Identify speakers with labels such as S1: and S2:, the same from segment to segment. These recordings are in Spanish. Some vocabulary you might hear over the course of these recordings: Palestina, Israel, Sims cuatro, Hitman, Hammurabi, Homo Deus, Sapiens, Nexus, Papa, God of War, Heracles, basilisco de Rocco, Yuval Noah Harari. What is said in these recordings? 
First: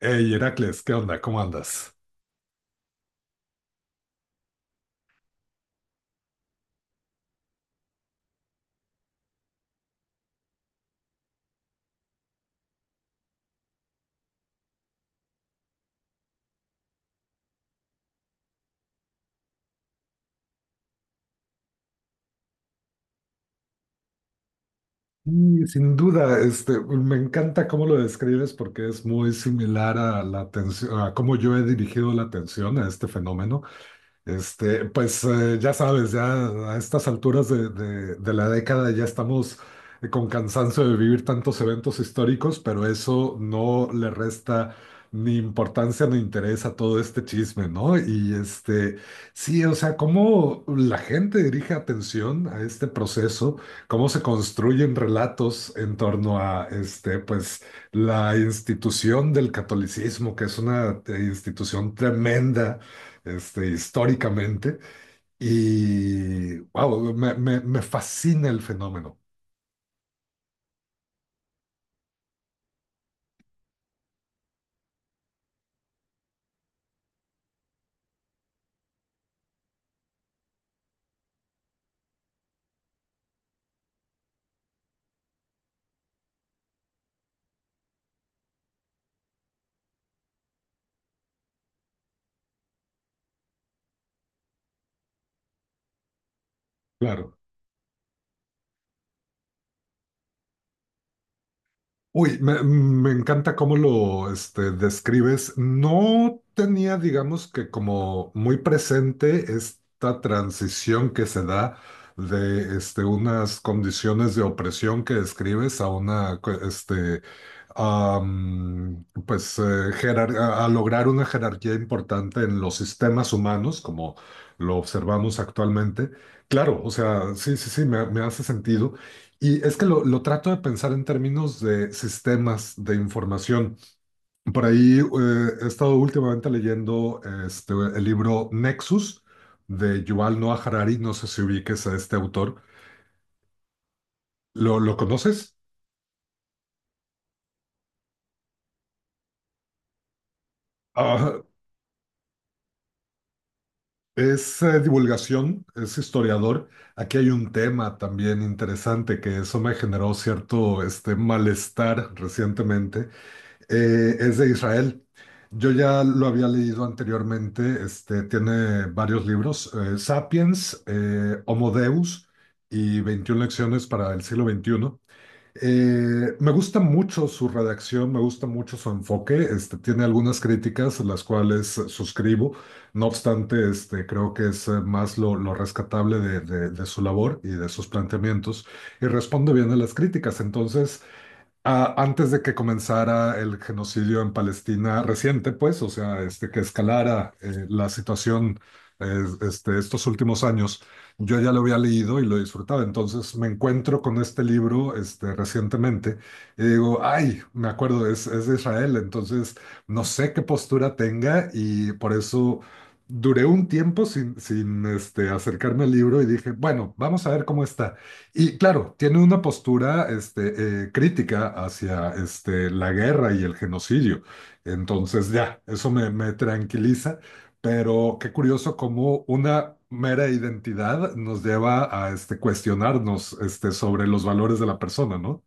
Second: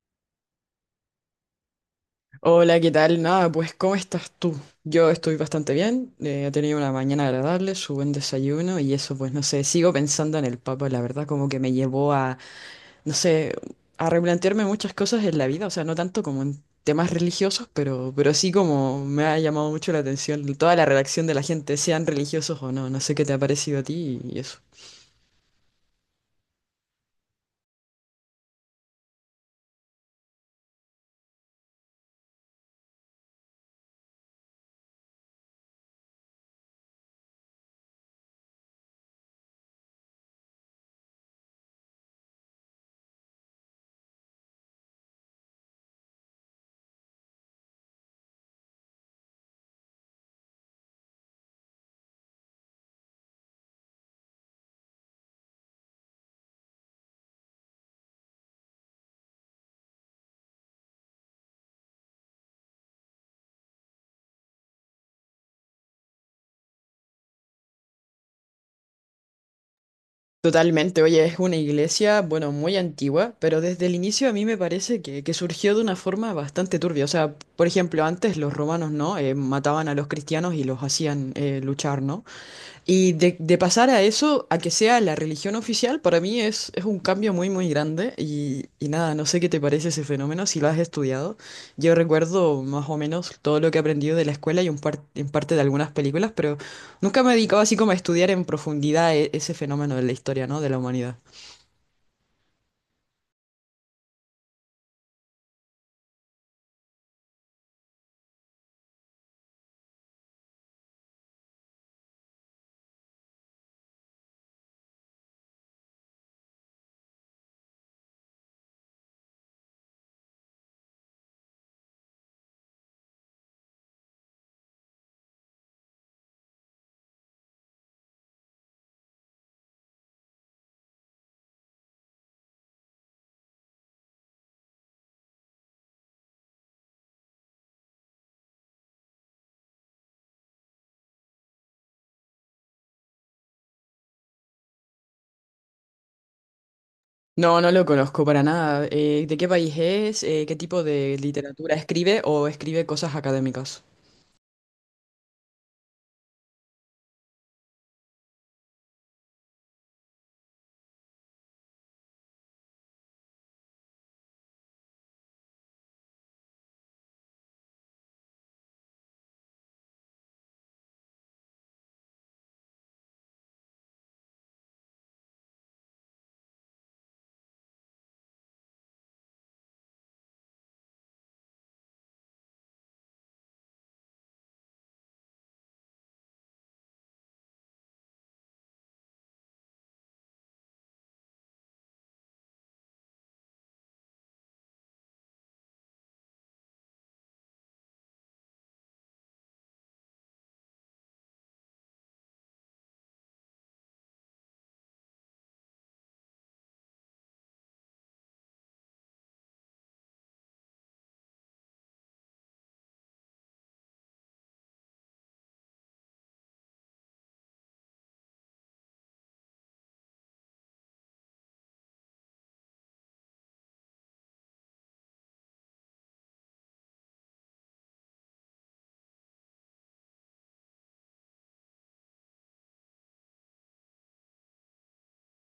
S1: Hey, Heracles, ¿qué onda? ¿Cómo andas?
S2: Hola, ¿qué tal? Nada, pues ¿cómo estás tú? Yo estoy bastante bien, he tenido una mañana agradable, su buen desayuno y eso, pues no sé, sigo pensando en el Papa, la verdad, como que me llevó a, no sé, a replantearme muchas cosas en la vida, o sea, no tanto como en temas religiosos, pero sí como me ha llamado mucho la atención toda la reacción de la gente, sean religiosos o no, no sé qué te ha parecido a ti y eso.
S1: Y sin duda, me encanta cómo lo describes porque es muy similar a la atención, a cómo yo he dirigido la atención a este fenómeno. Ya sabes, ya a estas alturas de la década ya estamos con cansancio de vivir tantos eventos históricos, pero eso no le resta ni importancia ni interés a todo este chisme, ¿no? Y sí, o sea, cómo la gente dirige atención a este proceso, cómo se construyen relatos en torno a este, pues, la institución del catolicismo, que es una institución tremenda, este, históricamente. Y, wow, me fascina el fenómeno,
S2: Totalmente, oye, es una iglesia, bueno, muy antigua, pero desde el inicio a mí me parece que surgió de una forma bastante turbia. O sea, por ejemplo, antes los romanos, ¿no? Mataban a los cristianos y los hacían luchar, ¿no? Y de pasar a eso, a que sea la religión oficial, para mí es un cambio muy, muy grande. Y nada, no sé qué te parece ese fenómeno, si lo has estudiado. Yo recuerdo más o menos todo lo que he aprendido de la escuela y en parte de algunas películas, pero nunca me
S1: claro.
S2: he dedicado así como a estudiar en profundidad ese fenómeno de la historia, ¿no? De la humanidad.
S1: Uy, me encanta cómo lo, describes. No tenía, digamos que como muy presente esta transición que se da de, unas condiciones de opresión que describes a una, a, a lograr una jerarquía importante en los sistemas humanos, como lo observamos actualmente. Claro, o sea, sí, sí, sí, me hace sentido. Y es que lo trato de pensar en términos de sistemas de información. Por ahí he estado últimamente leyendo el libro Nexus de Yuval Noah Harari. No sé si ubiques a este autor. Lo conoces?
S2: No, no lo conozco para nada. ¿De qué país es? ¿Qué tipo de
S1: Ah,
S2: literatura escribe o escribe cosas académicas?
S1: es divulgación, es historiador. Aquí hay un tema también interesante que eso me generó cierto, malestar recientemente. Es de Israel. Yo ya lo había leído anteriormente, tiene varios libros, Sapiens, Homo Deus y 21 lecciones para el siglo XXI. Me gusta mucho su redacción, me gusta mucho su enfoque. Este, tiene algunas críticas, las cuales suscribo. No obstante, creo que es más lo rescatable de su labor y de sus planteamientos. Y responde bien a las críticas. Entonces, ah, antes de que comenzara el genocidio en Palestina reciente, pues, o sea, que escalara la situación estos últimos años, yo ya lo había leído y lo disfrutaba. Entonces me encuentro con este libro, recientemente y digo, ay, me acuerdo, es de Israel, entonces no sé qué postura tenga y por eso duré un tiempo sin acercarme al libro y dije, bueno, vamos a ver cómo está. Y claro, tiene una postura, crítica hacia la guerra y el genocidio. Entonces, ya, eso me tranquiliza, pero qué curioso cómo una mera identidad nos lleva a, cuestionarnos, sobre los valores de la persona, ¿no?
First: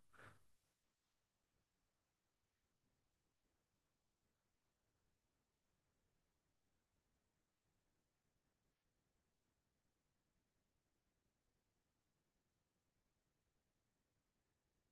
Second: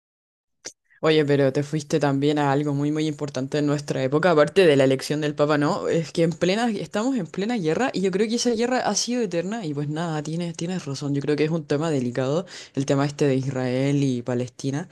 S2: Oye, pero te fuiste también a algo muy, muy importante en nuestra época, aparte de la elección del Papa, ¿no? Es que en plena, estamos en plena guerra y yo creo que esa guerra ha sido eterna y pues nada, tienes, tienes razón, yo creo que es un tema delicado, el tema este de Israel y Palestina.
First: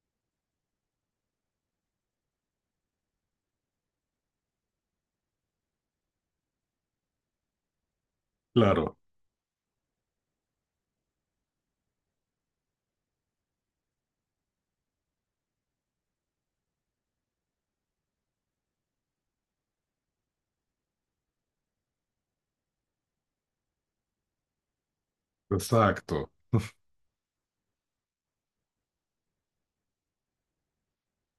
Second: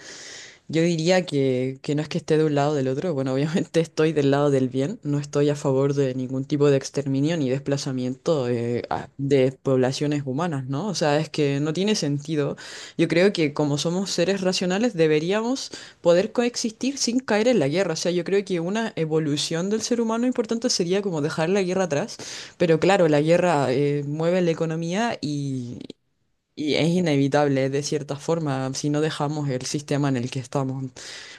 S2: Yo diría que no es que esté de un lado o del otro, bueno, obviamente estoy del lado del bien, no estoy a favor de ningún tipo de exterminio ni desplazamiento
S1: Claro,
S2: de poblaciones humanas, ¿no? O sea, es que no tiene sentido. Yo creo que como somos seres racionales deberíamos poder coexistir sin caer en la guerra. O sea, yo creo que una evolución del ser humano importante sería como dejar la guerra atrás, pero claro, la guerra mueve la economía y...
S1: exacto.
S2: Y es inevitable de cierta forma si no dejamos el sistema en el que estamos.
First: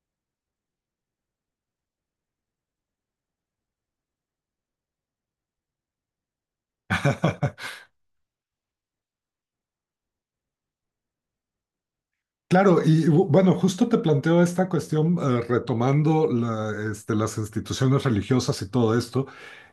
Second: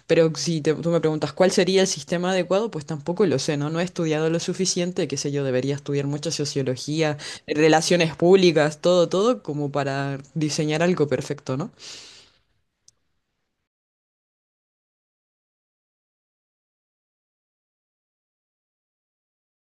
S2: Pero si te- tú me preguntas cuál sería el sistema adecuado, pues tampoco lo sé, ¿no? No he estudiado lo suficiente, qué sé yo, debería estudiar mucha sociología, relaciones públicas, todo, todo, como para diseñar algo perfecto, ¿no?
S1: Claro, y bueno, justo te planteo esta cuestión retomando las instituciones religiosas y todo esto,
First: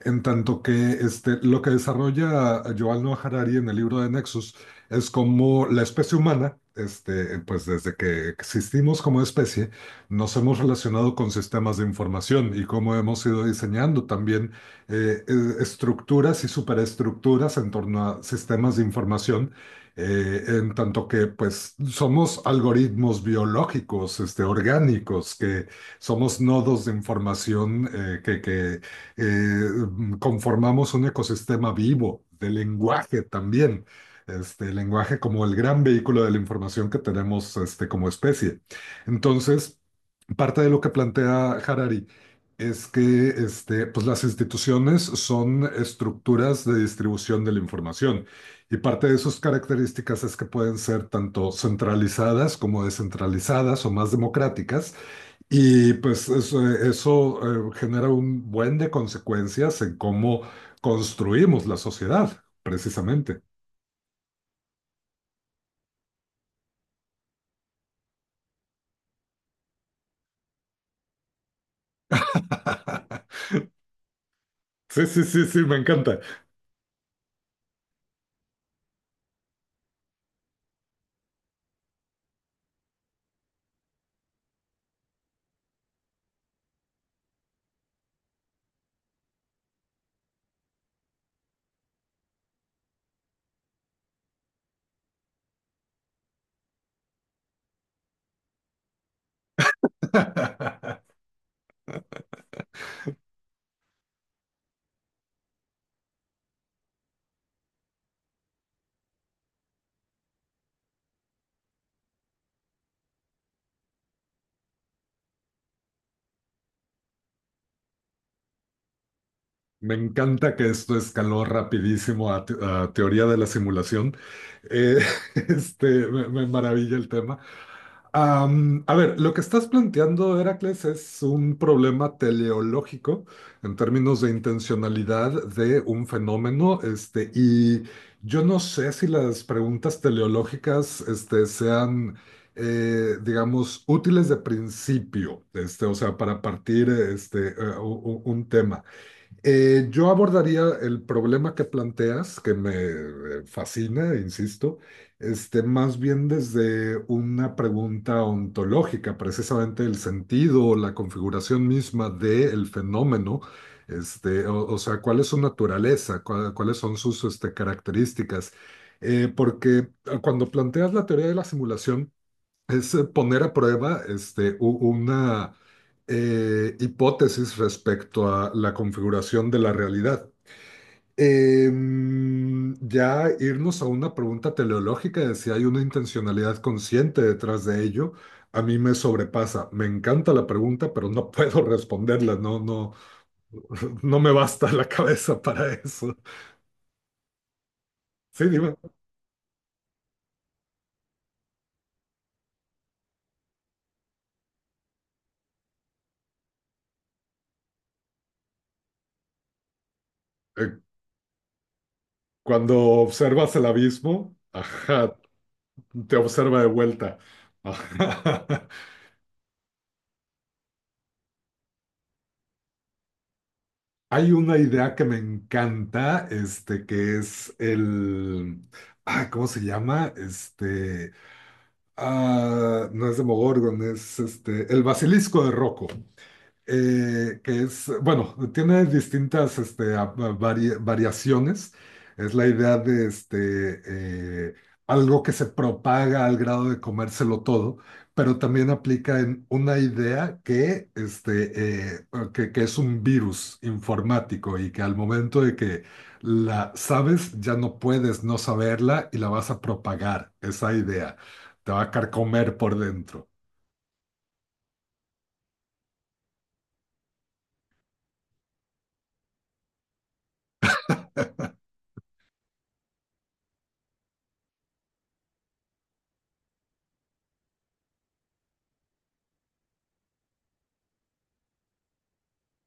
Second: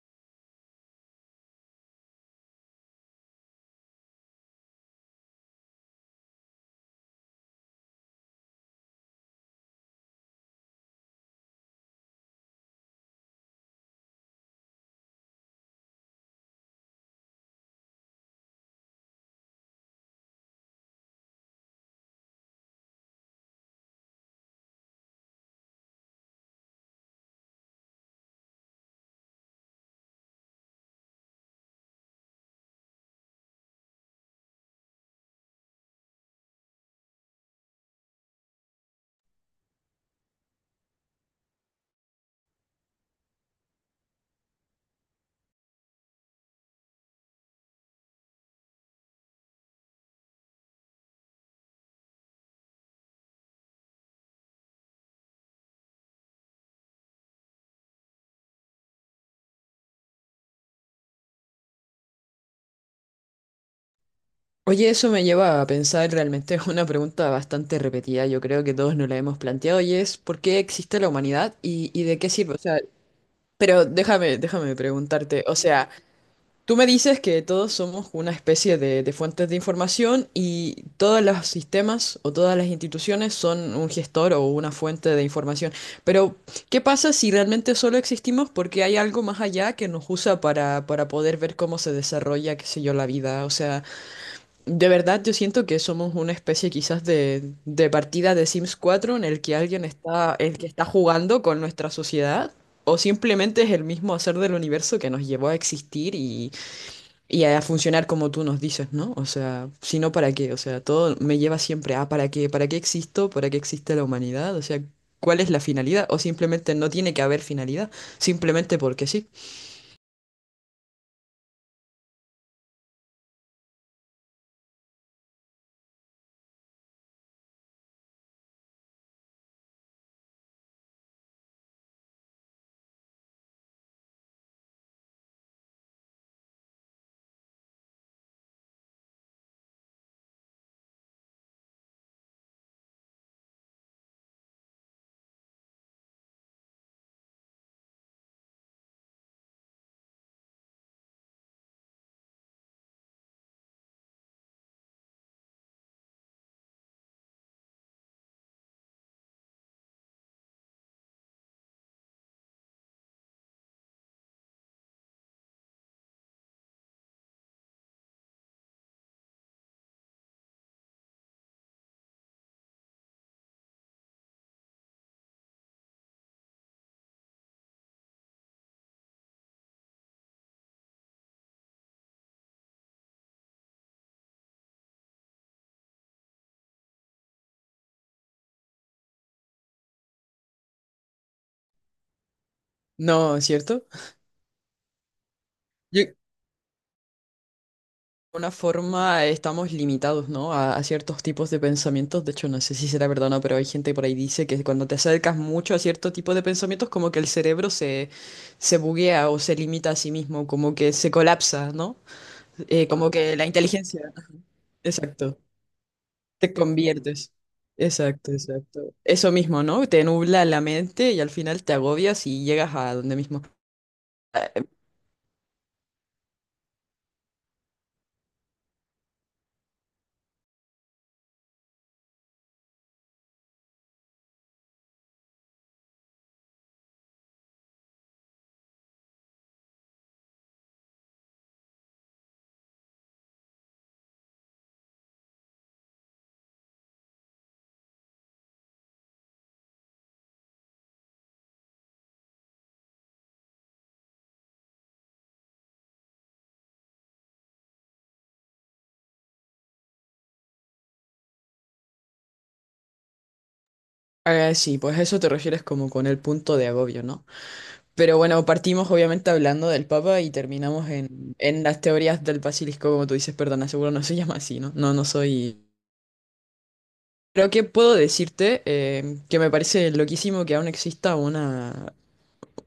S1: en tanto que lo que desarrolla Yuval Noah Harari en el libro de Nexus es como la especie humana, pues desde que existimos como especie, nos hemos relacionado con sistemas de información y cómo hemos ido diseñando también eh, eh, estructuras y superestructuras en torno a sistemas de información, en tanto que pues somos algoritmos biológicos, orgánicos, que somos nodos de información, que eh, conformamos un ecosistema vivo de lenguaje también. Este, el lenguaje como el gran vehículo de la información que tenemos, como especie. Entonces, parte de lo que plantea Harari es que, pues las instituciones son estructuras de distribución de la información y parte de sus características es que pueden ser tanto centralizadas como descentralizadas o más democráticas y pues eso, genera un buen de consecuencias en cómo construimos la sociedad, precisamente.
S2: Oye, eso me lleva a pensar realmente es una pregunta bastante repetida, yo creo que todos nos la hemos planteado, y es ¿por qué existe la humanidad y de qué sirve? O sea, pero déjame
S1: Sí, sí,
S2: preguntarte,
S1: sí,
S2: o
S1: sí, me
S2: sea,
S1: encanta.
S2: tú me dices que todos somos una especie de fuentes de información y todos los sistemas o todas las instituciones son un gestor o una fuente de información. Pero, ¿qué pasa si realmente solo existimos porque hay algo más allá que nos usa para poder ver cómo se desarrolla, qué sé yo, la vida? O sea, de verdad yo siento que somos una especie quizás de partida de Sims cuatro en el que alguien está, el que está jugando con nuestra sociedad. O simplemente es el mismo hacer del universo que nos llevó a existir y a funcionar como tú nos dices, ¿no? O sea, si no, ¿para qué? O sea, todo me lleva siempre a ¿para qué? ¿Para qué existo? ¿Para qué existe la humanidad? O sea, ¿cuál es la finalidad? O simplemente no tiene que haber finalidad, simplemente porque sí.
S1: Me encanta que esto escaló rapidísimo a, a teoría de la simulación. Eh, me maravilla el tema. Am, a ver, lo que estás planteando, Heracles, es un problema teleológico en términos de intencionalidad de un fenómeno, y yo no sé si las preguntas teleológicas, sean, digamos, útiles de principio, o sea, para partir, un tema. Yo abordaría el problema que planteas, que me fascina, insisto, más bien desde una pregunta ontológica, precisamente el sentido o la configuración misma del fenómeno, o sea, cuál es su naturaleza. ¿Cuáles son sus, características? Porque cuando planteas la teoría de la simulación, es, poner a prueba, una hipótesis respecto a la configuración de la realidad. Ya irnos a una pregunta teleológica de si hay una intencionalidad consciente detrás de ello, a mí me sobrepasa. Me encanta la pregunta, pero no puedo responderla, no, no,
S2: No, ¿es cierto?
S1: no me basta la cabeza para eso.
S2: De
S1: Sí,
S2: alguna
S1: dime.
S2: forma estamos limitados, ¿no? A ciertos tipos de pensamientos. De hecho, no sé si será verdad o no, pero hay gente por ahí dice que cuando te acercas mucho a cierto tipo de pensamientos, como que el cerebro se, se buguea o se limita a sí mismo, como
S1: Eh,
S2: que se colapsa, ¿no?
S1: Cuando
S2: Como que la
S1: observas el
S2: inteligencia.
S1: abismo, ajá,
S2: Exacto,
S1: te
S2: te
S1: observa de vuelta.
S2: conviertes. Exacto,
S1: Ajá.
S2: exacto. Eso mismo, ¿no? Te nubla la mente y al final te agobias y llegas a donde mismo.
S1: Hay una idea que me encanta, que es el, ah, ¿cómo se llama? No es de Demogorgon, el basilisco de Rocco, que es, bueno, tiene distintas, variaciones. Es la idea de, eh, algo que se propaga al grado de comérselo todo, pero también aplica en una idea que es un virus informático y que al momento de que la sabes, ya no puedes no saberla y la vas a propagar, esa idea. Te va a carcomer por dentro.
S2: Ah, sí, pues a eso te refieres como con el punto de agobio, ¿no? Pero bueno, partimos obviamente hablando del Papa y terminamos en las teorías del basilisco, como tú dices, perdona, seguro no se llama así, ¿no? No, no soy... Creo que puedo decirte que me parece loquísimo que aún exista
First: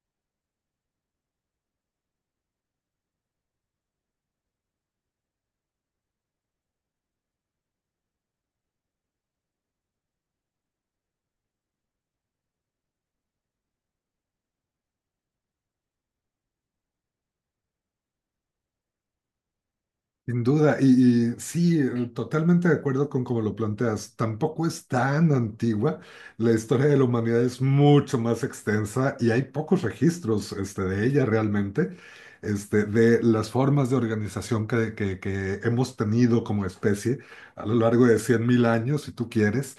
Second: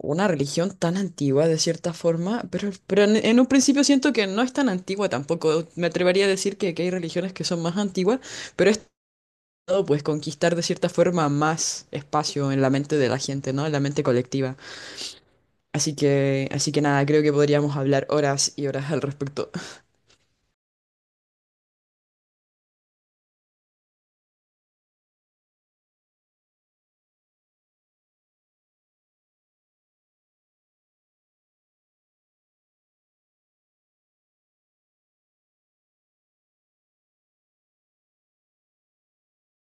S2: una religión tan antigua de cierta forma, pero en un principio siento que no es tan antigua tampoco. Me atrevería a decir que hay religiones que son más antiguas, pero es todo pues conquistar de cierta forma más espacio en la mente de la gente, ¿no? En la mente colectiva. Así que nada, creo que podríamos hablar horas y horas al respecto.
S1: Sin duda, y sí, totalmente de acuerdo con cómo lo planteas. Tampoco es tan antigua. La historia de la humanidad es mucho más extensa y hay pocos registros, de ella realmente, de las formas de organización que hemos tenido como especie a lo largo de 100.000 años, si tú quieres.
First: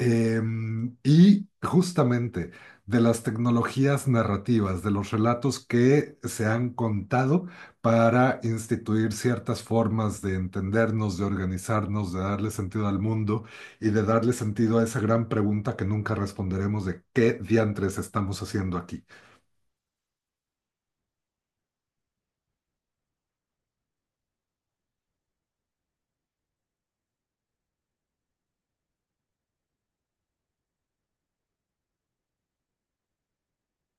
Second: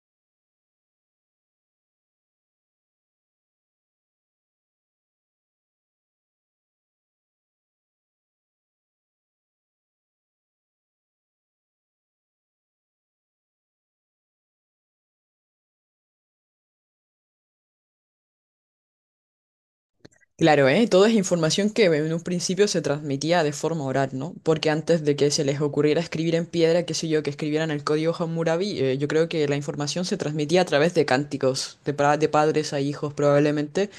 S1: Y justamente de las tecnologías narrativas, de los relatos que se han contado para instituir ciertas formas de entendernos, de organizarnos, de darle sentido al mundo y de darle sentido a esa gran pregunta que nunca responderemos de qué diantres estamos haciendo aquí.
S2: Claro, ¿eh? Todo es información que en un principio se transmitía de forma oral, ¿no? Porque antes de que se les ocurriera escribir en piedra, qué sé yo, que escribieran el código Hammurabi, yo creo que la información se transmitía a través de cánticos, de, de padres a hijos probablemente,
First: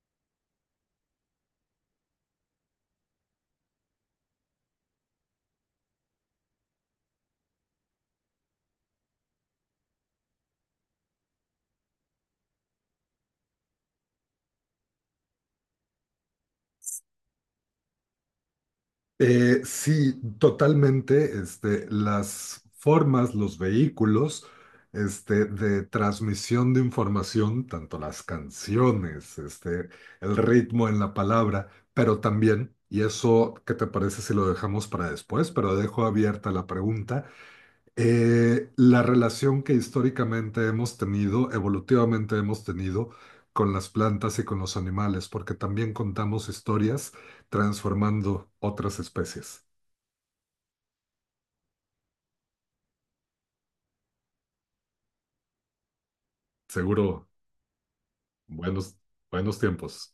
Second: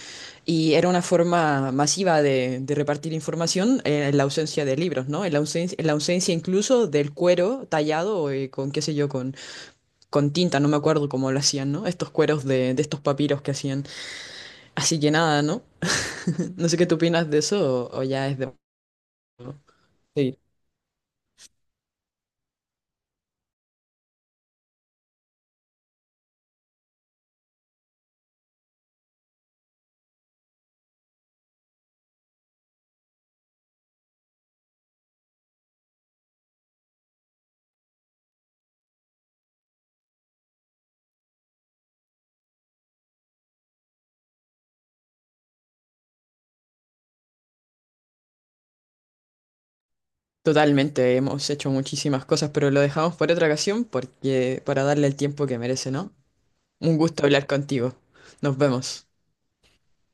S2: y era una forma masiva de repartir información en la ausencia de libros, ¿no? En la ausencia incluso del cuero tallado con, qué sé yo, con tinta, no me acuerdo cómo lo hacían, ¿no? Estos cueros de estos papiros que hacían. Así que nada, ¿no? No sé qué tú opinas de eso o ya es de...
S1: Sí,
S2: Sí,
S1: totalmente, las formas, los vehículos. Este, de transmisión de información, tanto las canciones, el ritmo en la palabra, pero también, y eso, ¿qué te parece si lo dejamos para después? Pero dejo abierta la pregunta, la relación que históricamente hemos tenido, evolutivamente hemos tenido con las plantas y con los animales, porque también contamos historias transformando otras especies.
S2: totalmente, hemos hecho muchísimas cosas, pero lo dejamos por otra ocasión porque para darle el tiempo que merece, ¿no? Un gusto
S1: Seguro,
S2: hablar contigo. Nos
S1: buenos,
S2: vemos.
S1: buenos tiempos.